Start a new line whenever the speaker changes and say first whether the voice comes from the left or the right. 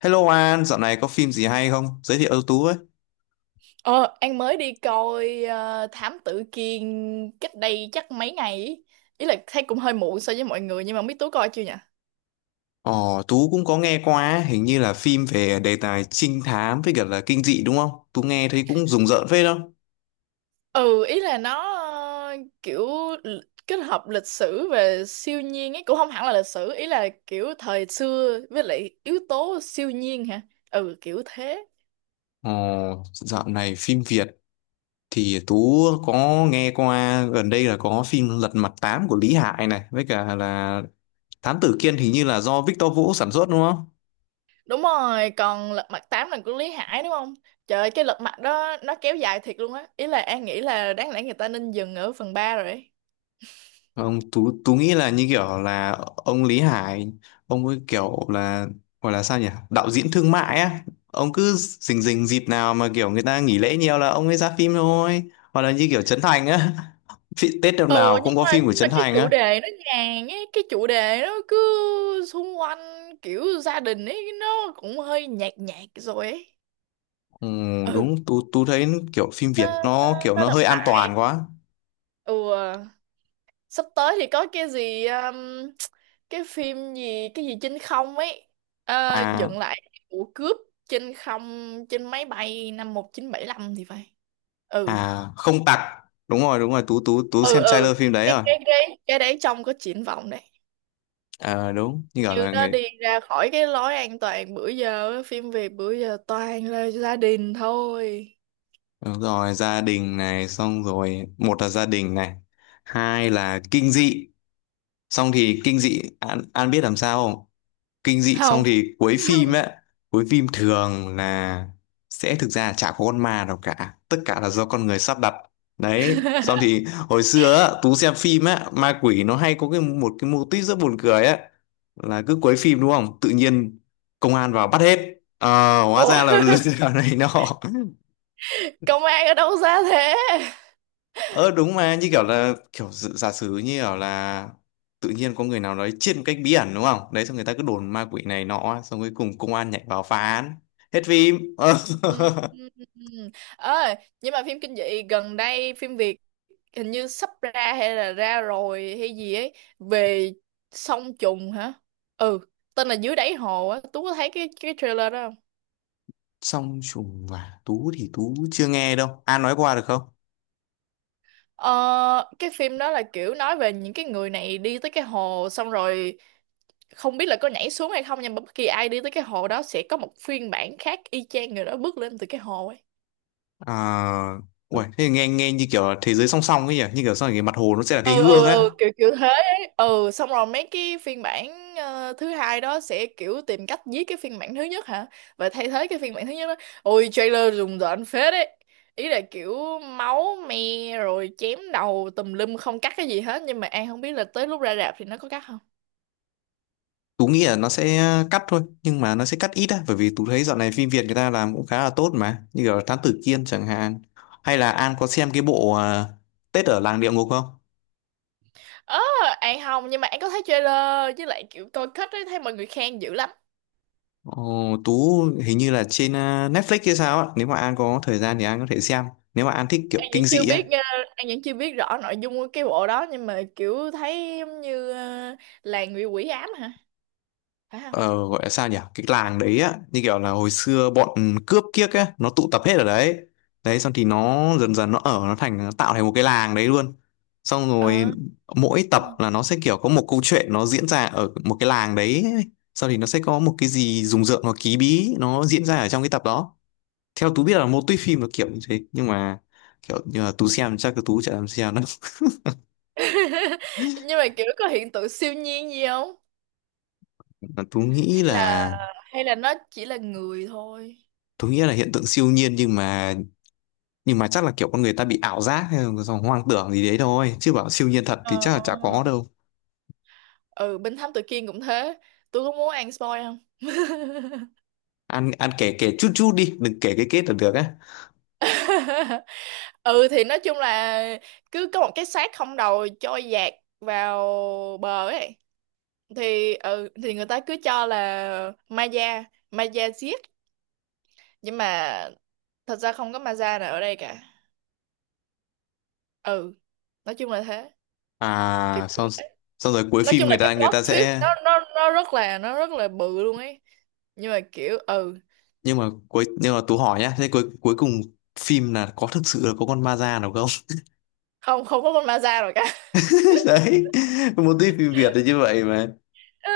left: Hello An, dạo này có phim gì hay không? Giới thiệu cho Tú với.
right: Ờ, An mới đi coi Thám Tử Kiên cách đây chắc mấy ngày ý. Ý là thấy cũng hơi muộn so với mọi người, nhưng mà biết Tú coi chưa nhỉ?
left: Ồ, Tú cũng có nghe qua, hình như là phim về đề tài trinh thám với cả là kinh dị đúng không? Tú nghe thấy cũng rùng rợn phết không?
right: Ừ, ý là nó kiểu l- kết hợp lịch sử về siêu nhiên ấy, cũng không hẳn là lịch sử, ý là kiểu thời xưa với lại yếu tố siêu nhiên hả? Ừ, kiểu thế.
left: Ồ, dạo này phim Việt thì Tú có nghe qua gần đây là có phim Lật Mặt Tám của Lý Hải này với cả là Thám Tử Kiên, hình như là do Victor Vũ sản xuất đúng không?
right: Đúng rồi, còn Lật Mặt tám là của Lý Hải đúng không? Trời ơi, cái Lật Mặt đó nó kéo dài thiệt luôn á. Ý là An nghĩ là đáng lẽ người ta nên dừng ở phần 3 rồi ấy.
left: Không, Tú nghĩ là như kiểu là ông Lý Hải, ông ấy kiểu là, gọi là sao nhỉ? Đạo diễn thương mại á. Ông cứ rình rình dịp nào mà kiểu người ta nghỉ lễ nhiều là ông ấy ra phim thôi. Hoặc là như kiểu Trấn Thành á. Tết năm
right: Ừ,
left: nào
right: nhưng
left: cũng có
right: mà
left: phim của
right: nhưng mà
left: Trấn
right: cái
left: Thành
right: chủ
left: á.
right: đề nó nhàn ấy, cái chủ đề nó cứ xung quanh kiểu gia đình ấy, nó cũng hơi nhạt nhạt rồi ấy.
left: Ừ,
right: Ừ.
left: đúng, Tú thấy kiểu phim
right: nó,
left: Việt
right: nó,
left: nó kiểu
right: nó
left: nó
right: lặp
left: hơi an
right: lại.
left: toàn quá.
right: Ừ à. Sắp tới thì có cái gì cái phim gì, cái gì trên không ấy. Ờ,
left: À,
right: dựng lại vụ cướp trên không, trên máy bay năm 1975 thì phải. Ừ.
left: à, không tặc. Đúng rồi, Tú
right: Ừ
left: xem
right: ừ.
left: trailer phim đấy
right: cái
left: rồi.
right: cái cái cái đấy trông có triển vọng đấy.
left: À, đúng, như kiểu
right: Như
left: là
right: nó
left: người.
right: đi ra khỏi cái lối an toàn bữa giờ á, phim Việt bữa giờ toàn là gia đình thôi.
left: Đúng rồi, gia đình này, xong rồi một là gia đình này, hai là kinh dị, xong thì kinh dị An biết làm sao không? Kinh dị xong
right: Không.
left: thì cuối phim ấy, cuối phim thường là sẽ thực ra là chả có con ma nào cả, tất cả là do con người sắp đặt. Đấy, xong thì hồi xưa á, Tú xem phim á, ma quỷ nó hay có cái một cái mô típ rất buồn cười á, là cứ cuối phim đúng không? Tự nhiên công an vào bắt hết. Ờ, hóa ra là
right: Ủa,
left: lừa đảo này nọ.
right: công an ở đâu ra thế?
left: Ờ đúng, mà như kiểu là kiểu giả sử như kiểu là tự nhiên có người nào đấy chết một cách bí ẩn đúng không? Đấy xong người ta cứ đồn ma quỷ này nọ, xong cuối cùng công an nhảy vào phá án. Hết phim. Ờ.
right: Ừ. Ừ, ừ, ừ. Ơi, nhưng mà phim kinh dị gần đây, phim Việt hình như sắp ra hay là ra rồi hay gì ấy, về song trùng hả? Ừ, tên là Dưới Đáy Hồ á, Tú có thấy cái trailer đó không?
left: Song trùng và Tú thì Tú chưa nghe đâu. An nói qua được không?
right: Ờ, cái phim đó là kiểu nói về những cái người này đi tới cái hồ, xong rồi không biết là có nhảy xuống hay không, nhưng mà bất kỳ ai đi tới cái hồ đó sẽ có một phiên bản khác y chang người đó bước lên từ cái hồ ấy.
left: À, uầy, thế nghe nghe như kiểu là thế giới song song ấy nhỉ, như kiểu sau này cái mặt hồ nó sẽ là cái
right: ừ
left: gương
right: ừ
left: ấy.
right: ừ kiểu kiểu thế ấy. Ừ, xong rồi mấy cái phiên bản thứ hai đó sẽ kiểu tìm cách giết cái phiên bản thứ nhất hả, và thay thế cái phiên bản thứ nhất đó. Ôi, trailer rùng rợn phết đấy. Ý là kiểu máu me rồi chém đầu tùm lum, không cắt cái gì hết, nhưng mà An không biết là tới lúc ra rạp thì nó có cắt không.
left: Tú nghĩ là nó sẽ cắt thôi, nhưng mà nó sẽ cắt ít á, bởi vì Tú thấy dạo này phim Việt người ta làm cũng khá là tốt, mà như kiểu Thám Tử Kiên chẳng hạn. Hay là An có xem cái bộ Tết ở làng địa ngục không?
right: Ờ, An không, nhưng mà An có thấy trailer, với lại kiểu coi kết ấy, thấy mọi người khen dữ lắm.
left: Ồ, Tú hình như là trên Netflix hay sao á, nếu mà An có thời gian thì An có thể xem, nếu mà An thích kiểu
right: An
left: kinh
right: vẫn chưa
left: dị á.
right: biết, An vẫn chưa biết rõ nội dung của cái bộ đó, nhưng mà kiểu thấy giống như làng bị quỷ ám hả? Phải không?
left: Ờ, gọi là sao nhỉ, cái làng đấy á, như kiểu là hồi xưa bọn cướp kiếc ấy nó tụ tập hết ở đấy, đấy xong thì nó dần dần nó tạo thành một cái làng đấy luôn, xong rồi
right: Ờ.
left: mỗi tập là nó sẽ kiểu có một câu chuyện nó diễn ra ở một cái làng đấy, sau thì nó sẽ có một cái gì rùng rợn hoặc ký bí nó diễn ra ở trong cái tập đó. Theo Tú biết là mô típ phim là kiểu như thế, nhưng mà kiểu như là Tú xem, chắc là Tú chả làm xem đâu.
right: Nhưng mà kiểu có hiện tượng siêu nhiên gì không?
left: Tú nghĩ
right: Hay là
left: là
right: nó chỉ là người thôi?
left: Tú nghĩ là hiện tượng siêu nhiên, nhưng mà chắc là kiểu con người ta bị ảo giác hay là hoang tưởng gì đấy thôi, chứ bảo siêu nhiên thật
right: Ờ.
left: thì chắc là chả có đâu.
right: Ừ, bên Thám Tử Kiên cũng thế. Tôi có muốn ăn spoil không?
left: Ăn ăn kể kể chút chút đi, đừng kể cái kết là được á.
right: Ừ, thì nói chung là cứ có một cái xác không đầu trôi dạt vào bờ ấy, thì ừ thì người ta cứ cho là ma da, ma da giết, nhưng mà thật ra không có maza nào ở đây cả. Ừ, nói chung là thế. Kiểu,
left: À, xong xong rồi cuối
right: nói
left: phim
right: chung là
left: người
right: cái
left: ta người
right: plot
left: ta
right: twist
left: sẽ,
right: nó rất là bự luôn ấy, nhưng mà kiểu ừ
left: nhưng mà nhưng mà Tú hỏi nhá, thế cuối cuối cùng phim là có thực sự là có con ma da nào không?
right: không, không có con maza rồi cả.
left: Đấy, một tí phim Việt thì như vậy mà.
right: Ờ,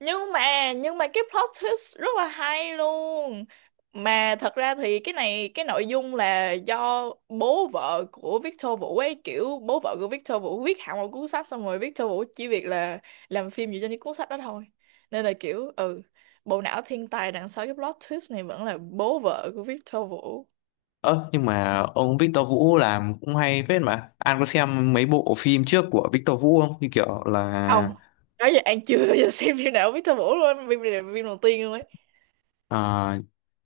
right: nhưng mà cái plot twist rất là hay luôn. Mà thật ra thì cái này, cái nội dung là do bố vợ của Victor Vũ ấy, kiểu bố vợ của Victor Vũ viết hẳn một cuốn sách, xong rồi Victor Vũ chỉ việc là làm phim dựa trên cái cuốn sách đó thôi. Nên là kiểu ừ, bộ não thiên tài đằng sau cái plot twist này vẫn là bố vợ của Victor Vũ.
left: Ơ, nhưng mà ông Victor Vũ làm cũng hay phết mà, An có xem mấy bộ phim trước của Victor Vũ không, như kiểu là...
right: Không, nói giờ An chưa bao giờ xem phim nào của Victor Vũ luôn, phim này là phim đầu tiên luôn ấy.
left: À,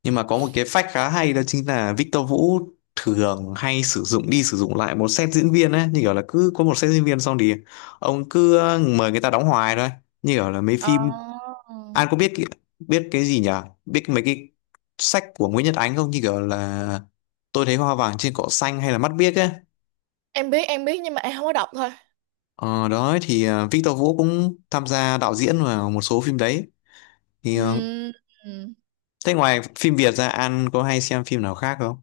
left: nhưng mà có một cái fact khá hay, đó chính là Victor Vũ thường hay sử dụng đi sử dụng lại một set diễn viên ấy, như kiểu là cứ có một set diễn viên xong thì ông cứ mời người ta đóng hoài thôi, như kiểu là mấy
right: Ờ,
left: phim. An có biết biết cái gì nhỉ, biết mấy cái sách của Nguyễn Nhật Ánh không, như kiểu là Tôi Thấy Hoa Vàng Trên Cỏ Xanh hay là Mắt Biếc ấy.
right: em biết, em biết, nhưng mà em không có đọc thôi.
left: Ờ, đó thì Victor Vũ cũng tham gia đạo diễn vào một số phim đấy, thì à.
right: Ừm, ừm.
left: Thế ngoài phim Việt ra An có hay xem phim nào khác không?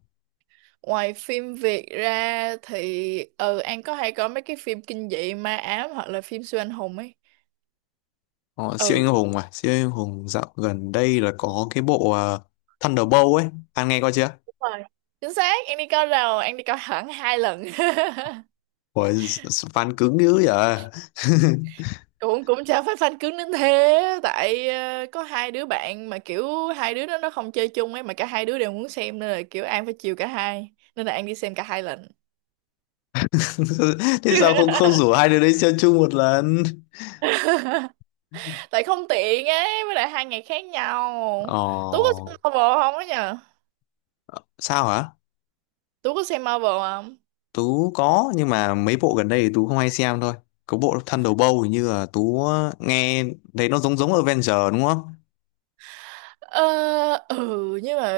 right: Ngoài phim Việt ra thì ừ An có hay có mấy cái phim kinh dị ma ám hoặc là phim siêu anh hùng ấy.
left: Ờ, siêu
right: Ừ,
left: anh hùng, dạo gần đây là có cái bộ Thunderbolt ấy, anh nghe coi chưa?
right: đúng rồi. Chính xác, An đi coi rồi, An đi coi hẳn 2 lần.
left: Ủa, fan cứng dữ vậy?
right: Cũng cũng chả phải fan cứng đến thế, tại có hai đứa bạn mà kiểu hai đứa đó nó không chơi chung ấy, mà cả hai đứa đều muốn xem, nên là kiểu An phải chiều cả hai, nên là An đi xem cả 2 lần.
left: Thế sao không không rủ hai đứa đấy xem chung một lần?
right: Tại không tiện ấy, với lại 2 ngày khác nhau. Tú có
left: ờ
right: xem Marvel không á nhờ?
left: Sao hả?
right: Tú có xem Marvel không?
left: Tú có, nhưng mà mấy bộ gần đây thì Tú không hay xem thôi. Có bộ Thunderbolt hình như là Tú nghe thấy nó giống giống Avenger đúng không?
right: Ờ, ừ nhưng mà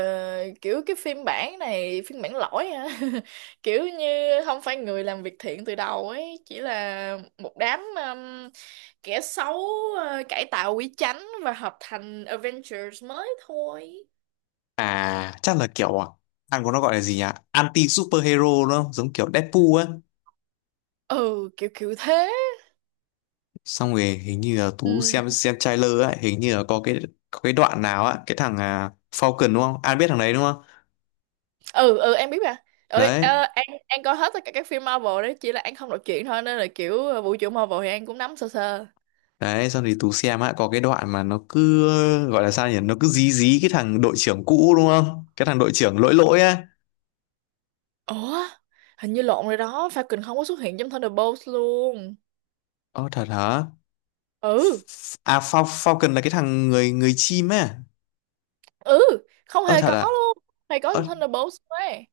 right: kiểu cái phiên bản này phiên bản lỗi hả? Kiểu như không phải người làm việc thiện từ đầu ấy, chỉ là một đám kẻ xấu cải tạo quý chánh và hợp thành Avengers mới thôi.
left: À, chắc là kiểu anh có, nó gọi là gì nhỉ, anti superhero đúng không, giống kiểu Deadpool ấy.
right: Ừ, kiểu kiểu thế.
left: Xong rồi hình như là Tú xem
right: Ừ
left: xem trailer ấy, hình như là có cái đoạn nào á, cái thằng Falcon đúng không, An biết thằng đấy đúng không?
right: ừ. Ừ, em biết mà. Ừ,
left: đấy
right: ờ. An coi hết tất cả các phim Marvel đấy, chỉ là An không đọc truyện thôi, nên là kiểu vũ trụ Marvel thì An cũng nắm sơ sơ.
left: đấy xong thì Tú xem á, có cái đoạn mà nó cứ gọi là sao nhỉ, nó cứ dí dí cái thằng đội trưởng cũ đúng không, cái thằng đội trưởng lỗi lỗi á.
right: Ủa, hình như lộn rồi đó, Falcon không có xuất hiện trong Thunderbolts luôn.
left: Ơ thật hả?
right: Ừ.
left: Falcon là cái thằng người người chim á.
right: Ừ, không
left: Ơ
right: hề
left: thật
right: có
left: à?
right: luôn. Hề có
left: ơ
right: trong Thunderbolts ấy.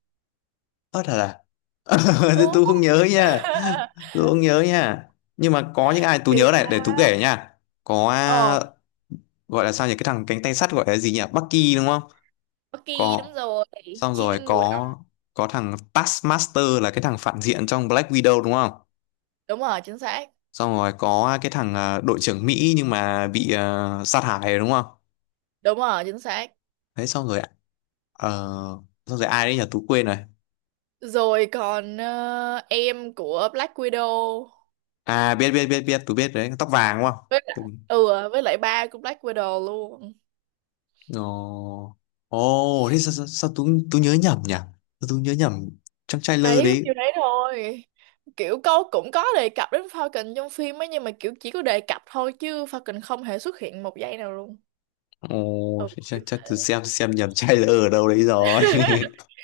left: ơ thật à? Thế
right: Ừ.
left: Tú không nhớ nha, Tú không nhớ nha, nhưng mà có những ai Tú
right: Kỳ
left: nhớ này để Tú
right: thật.
left: kể nha. Có,
right: Ờ.
left: gọi là sao nhỉ, cái thằng cánh tay sắt gọi là gì nhỉ, Bucky đúng không?
right: Bucky
left: Có.
right: đúng rồi.
left: Xong
right: Chiến
left: rồi
right: binh mùa đông.
left: có thằng Taskmaster là cái thằng phản diện trong Black Widow đúng không?
right: Đúng rồi, chính xác.
left: Xong rồi có cái thằng đội trưởng Mỹ nhưng mà bị sát hại rồi đúng không?
right: Đúng rồi, chính xác.
left: Đấy. Xong rồi ờ, xong rồi ai đấy nhỉ, Tú quên rồi.
right: Rồi còn em của Black Widow.
left: À, biết biết biết biết Tú biết đấy, tóc vàng đúng không?
right: Với lại
left: Tú...
right: ừ với lại ba của Black Widow luôn.
left: Ồ, thế sao Tú Tú nhớ nhầm nhỉ? Sao Tú nhớ nhầm trong trailer
right: Đấy, có
left: đấy?
right: nhiêu đấy thôi. Kiểu cô cũng có đề cập đến Falcon trong phim ấy, nhưng mà kiểu chỉ có đề cập thôi, chứ Falcon không hề xuất hiện 1 giây nào luôn.
left: Ồ,
right: Ừ,
left: chắc
right: kiểu
left: chắc tôi
right: thế.
left: xem nhầm trailer ở đâu đấy rồi.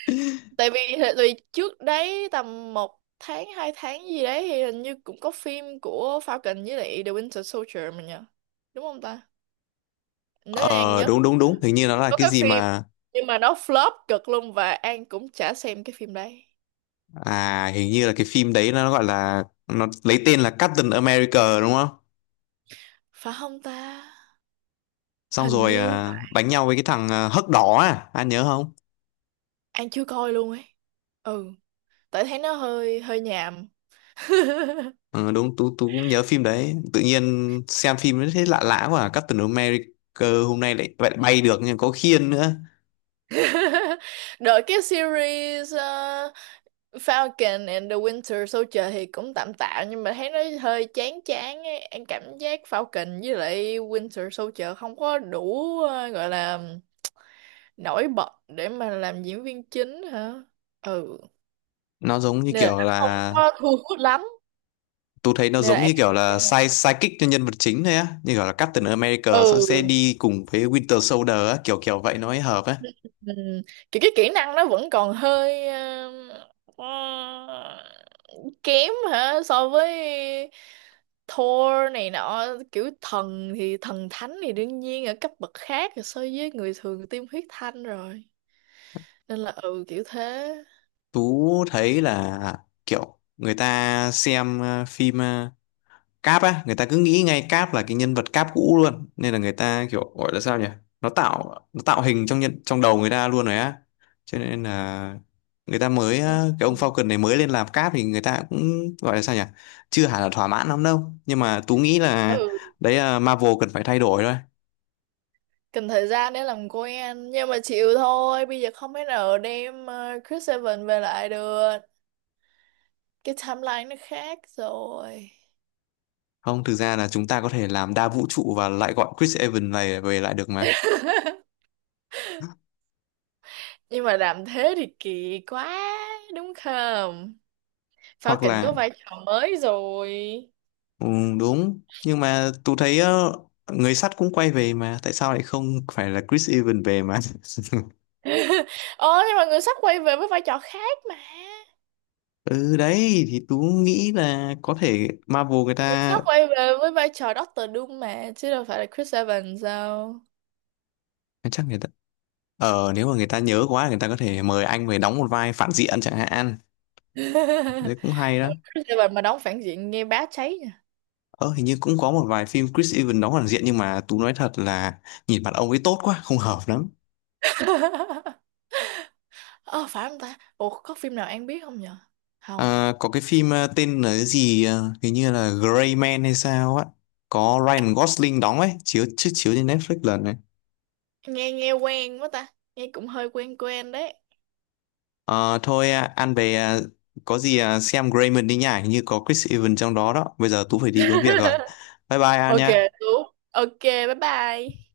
right: Tại vì trước đấy tầm một tháng hai tháng gì đấy, thì hình như cũng có phim của Falcon với lại The Winter Soldier mà nhờ? Đúng không ta? Nếu như An
left: Ờ,
right: nhớ
left: đúng đúng
right: không.
left: đúng, hình như nó là
right: Có
left: cái
right: cái
left: gì
right: phim,
left: mà...
right: nhưng mà nó flop cực luôn, và An cũng chả xem cái phim đấy.
left: À, hình như là cái phim đấy nó lấy tên là Captain America đúng không?
right: Phải không ta?
left: Xong
right: Hình
left: rồi
right: như mà
left: đánh nhau với cái thằng hấc đỏ anh nhớ không?
right: An chưa coi luôn ấy. Ừ, tại thấy nó hơi hơi nhàm.
left: Ừ, đúng, tú tú cũng nhớ phim đấy. Tự nhiên xem phim nó thấy lạ lạ quá à. Captain America hôm nay lại lại bay được nhưng có khiên nữa.
right: Đợi, cái series Falcon and the Winter Soldier thì cũng tạm tạm, nhưng mà thấy nó hơi chán chán ấy. Em cảm giác Falcon với lại Winter Soldier không có đủ gọi là nổi bật để mà làm diễn viên chính hả? Ừ.
left: Nó giống như
right: Nên là
left: kiểu
right: nó không
left: là,
right: có thu hút lắm.
left: tôi thấy nó
right: Nên là
left: giống
right: em
left: như kiểu
right: không
left: là
right: xem.
left: sidekick cho nhân vật chính thôi á, như kiểu là Captain America sẽ
right: Ừ.
left: sẽ đi cùng với Winter Soldier á, kiểu kiểu vậy nó mới hợp á.
right: Ừ. Kiểu cái kỹ năng nó vẫn còn hơi ờ, kém hả, so với Thor này nọ. Kiểu thần thì thần thánh thì đương nhiên ở cấp bậc khác rồi, so với người thường tiêm huyết thanh rồi. Nên là ừ, kiểu thế.
left: Tú thấy là kiểu người ta xem phim Cap á, người ta cứ nghĩ ngay Cap là cái nhân vật Cap cũ luôn, nên là người ta kiểu gọi là sao nhỉ, nó tạo hình trong đầu người ta luôn rồi á, cho nên là người ta mới
right: Ừ.
left: á, cái ông Falcon này mới lên làm Cap thì người ta cũng gọi là sao nhỉ, chưa hẳn là thỏa mãn lắm đâu, nhưng mà Tú nghĩ là
right: Ừ,
left: đấy là Marvel cần phải thay đổi thôi.
right: cần thời gian để làm quen, nhưng mà chịu thôi, bây giờ không thể nào đem Chris Evans về lại được, cái timeline nó khác rồi.
left: Không, thực ra là chúng ta có thể làm đa vũ trụ và lại gọi Chris Evans này về lại được mà.
right: Nhưng mà làm thế thì kỳ quá, đúng không? Sao
left: Hoặc
right: Kỳnh
left: là...
right: có vai trò mới rồi.
left: Ừ, đúng, nhưng mà tôi thấy người sắt cũng quay về mà, tại sao lại không phải là Chris Evans về mà?
right: Ồ, nhưng mà người sắp quay về với vai trò khác mà.
left: Ừ đấy, thì tôi nghĩ là có thể Marvel người
right: Người
left: ta
right: sắp quay về với vai trò Doctor Doom mà, chứ đâu phải là Chris Evans đâu.
left: chắc người ta, nếu mà người ta nhớ quá người ta có thể mời anh về đóng một vai phản diện chẳng hạn. Đấy cũng hay đó.
right: Ờ, Chris Evans mà đóng phản diện nghe bá cháy nha.
left: Ờ, hình như cũng có một vài phim Chris Evans đóng phản diện, nhưng mà tôi nói thật là nhìn mặt ông ấy tốt quá, không hợp lắm.
right: Ờ, phải không ta? Ủa có phim nào An biết không nhở? Không.
left: À, có cái phim tên là cái gì hình như là Gray Man hay sao á, có Ryan Gosling đóng ấy, chiếu chiếu chiếu trên Netflix lần này.
right: Nghe, nghe quen quá ta. Nghe cũng hơi quen quen đấy.
left: Ờ, thôi ăn về có gì xem Gray Man đi nhá, hình như có Chris Evans trong đó đó. Bây giờ Tú phải đi có việc rồi. Bye bye An
right: Ok.
left: nhá.
right: Đúng. Ok, bye bye.